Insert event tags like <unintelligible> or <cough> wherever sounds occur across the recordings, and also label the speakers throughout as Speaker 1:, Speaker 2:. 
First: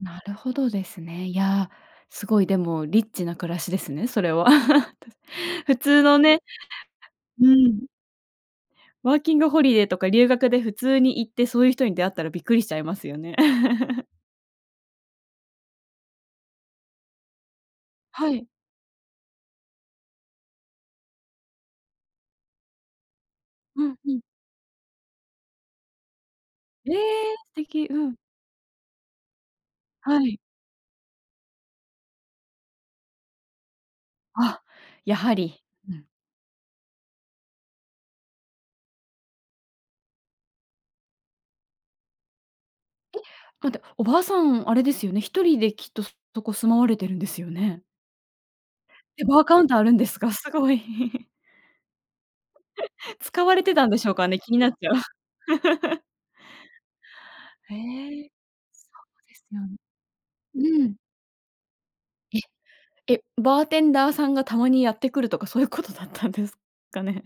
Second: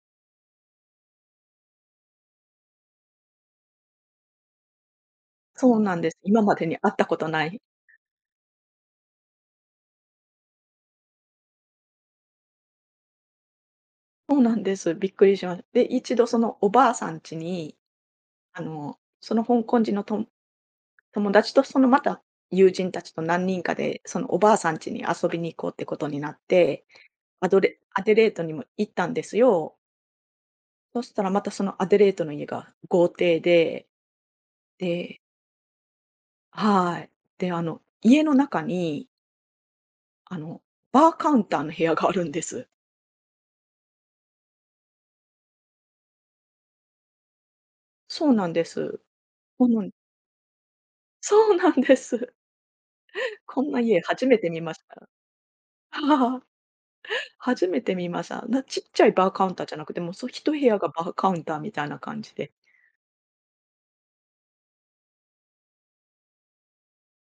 Speaker 1: なるほどですね。いや、凄い、でもリッチな暮らしですね、それは。<chuckles> たす
Speaker 2: そ
Speaker 1: 普
Speaker 2: うなん
Speaker 1: 通
Speaker 2: です、
Speaker 1: のね。
Speaker 2: 今までに会ったことな
Speaker 1: う
Speaker 2: い。
Speaker 1: ん。ワーキングホリデーとか留学で普通に行って、そういう人に出会ったらびっくりしちゃいますよね。<chuckles>
Speaker 2: そうなんです、びっくりしまで、1度そのおばあさんちに、
Speaker 1: はい。
Speaker 2: あの、その香港人のとん友達とそのまた友人達と何人か
Speaker 1: うん
Speaker 2: で
Speaker 1: う
Speaker 2: そ
Speaker 1: ん。
Speaker 2: のおばあさんちに遊びに行こうってことになって、
Speaker 1: ええ！
Speaker 2: ア
Speaker 1: 素
Speaker 2: ドレ
Speaker 1: 敵。
Speaker 2: ア
Speaker 1: う
Speaker 2: デ
Speaker 1: ん。
Speaker 2: レートにも行ったんですよ。
Speaker 1: はい。
Speaker 2: そしたらまたそのアデレートの家が豪邸で、
Speaker 1: あ、や
Speaker 2: で
Speaker 1: はり。うん。
Speaker 2: はい、で、あの、家の中にあの、バーカウンターの部屋があるんです。
Speaker 1: え。かんて、おばあさんあれですよね、1人できっと、そそこ住まわれてるんですよね。
Speaker 2: そうなんです。
Speaker 1: え、バーカウ
Speaker 2: ほ
Speaker 1: ンター
Speaker 2: ぬ
Speaker 1: あ
Speaker 2: ん。
Speaker 1: るんですか、すごい。<chuckles>
Speaker 2: そうなんです。
Speaker 1: <laughs> 使わ
Speaker 2: こ
Speaker 1: れ
Speaker 2: ん
Speaker 1: て
Speaker 2: な
Speaker 1: たんで
Speaker 2: 家
Speaker 1: しょう
Speaker 2: 初
Speaker 1: か
Speaker 2: め
Speaker 1: ね、
Speaker 2: て
Speaker 1: 気に
Speaker 2: 見
Speaker 1: なっ
Speaker 2: まし
Speaker 1: ちゃう。
Speaker 2: た。
Speaker 1: <laughs>
Speaker 2: <laughs> 初
Speaker 1: へ
Speaker 2: めて見まし
Speaker 1: え。
Speaker 2: た。あんな、ちっ
Speaker 1: そ
Speaker 2: ちゃい
Speaker 1: う
Speaker 2: バー
Speaker 1: です
Speaker 2: カウン
Speaker 1: よ。
Speaker 2: ターじゃなくて、もうそひと
Speaker 1: う
Speaker 2: へやが
Speaker 1: ん。
Speaker 2: バーカウンターみたいな感じで。
Speaker 1: え、え。バーテンダーさんがたまにやってくるとかそういうことだったんですかね。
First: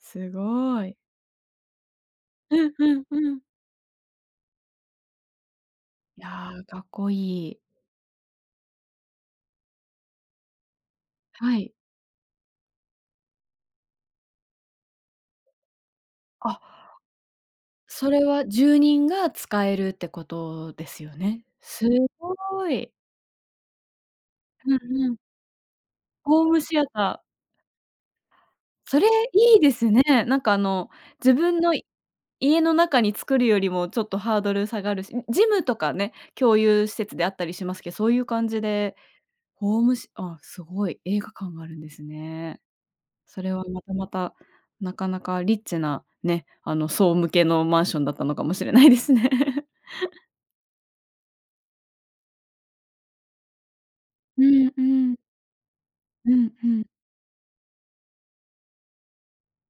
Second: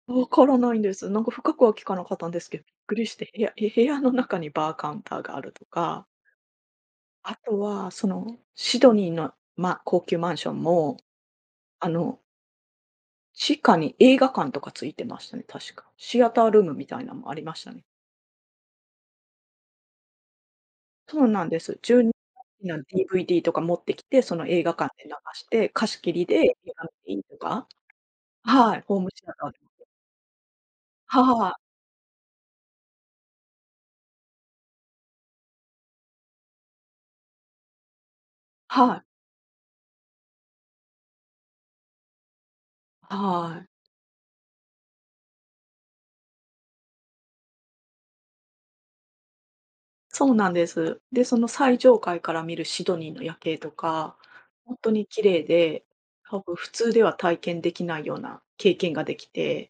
Speaker 1: す
Speaker 2: 分らないん
Speaker 1: ご
Speaker 2: で
Speaker 1: い。
Speaker 2: す。なんか深くは聞かなかったんです
Speaker 1: う
Speaker 2: けびっ
Speaker 1: んう
Speaker 2: く
Speaker 1: ん
Speaker 2: りして、
Speaker 1: うん。
Speaker 2: 部屋へ部屋の中にバーカウンターがあるとか。
Speaker 1: いや、かっこ
Speaker 2: あ
Speaker 1: い
Speaker 2: と
Speaker 1: い。
Speaker 2: はそのシドニーの、まあ、高級マンションも、
Speaker 1: はい。
Speaker 2: あの地下に映画館とか付いてましたね、確か。シアター
Speaker 1: あ
Speaker 2: ルームみたいなんありましたね。
Speaker 1: それは住人が使えるってことですよ
Speaker 2: そう
Speaker 1: ね。
Speaker 2: なんです。
Speaker 1: す
Speaker 2: じゅう <unintelligible>
Speaker 1: ご
Speaker 2: な、
Speaker 1: い。
Speaker 2: DVD とか持ってきて、その映
Speaker 1: う
Speaker 2: 画館で
Speaker 1: ん
Speaker 2: 流
Speaker 1: うん。
Speaker 2: して、貸し切り
Speaker 1: ホー
Speaker 2: で
Speaker 1: ムシアター。
Speaker 2: <unintelligible> とか。はい、ホー
Speaker 1: それ
Speaker 2: ムシアターとか
Speaker 1: い
Speaker 2: で。
Speaker 1: いですね。なんか、あの、
Speaker 2: は
Speaker 1: 自
Speaker 2: はあ。
Speaker 1: 分の家の中に作るよりも、ちょっとハードル下がるし、うジムとかね、共有施設であったりしますけそういう感じで、
Speaker 2: はい。
Speaker 1: ホームシあ、すごい、映画館があるんですね。それ
Speaker 2: はー
Speaker 1: は
Speaker 2: い。
Speaker 1: またまた、なかなかリッチな、ね、あの層向けのマンションだったのかもしれないですね。<chuckles>
Speaker 2: そうなんです。で、その最上階から見るシドニーの夜景とか、
Speaker 1: うん
Speaker 2: ほん
Speaker 1: う
Speaker 2: とに
Speaker 1: ん。
Speaker 2: 綺麗で、
Speaker 1: う
Speaker 2: ほ、
Speaker 1: ん
Speaker 2: ふ
Speaker 1: う
Speaker 2: 普
Speaker 1: ん。
Speaker 2: 通では体験できないような経験が出来て。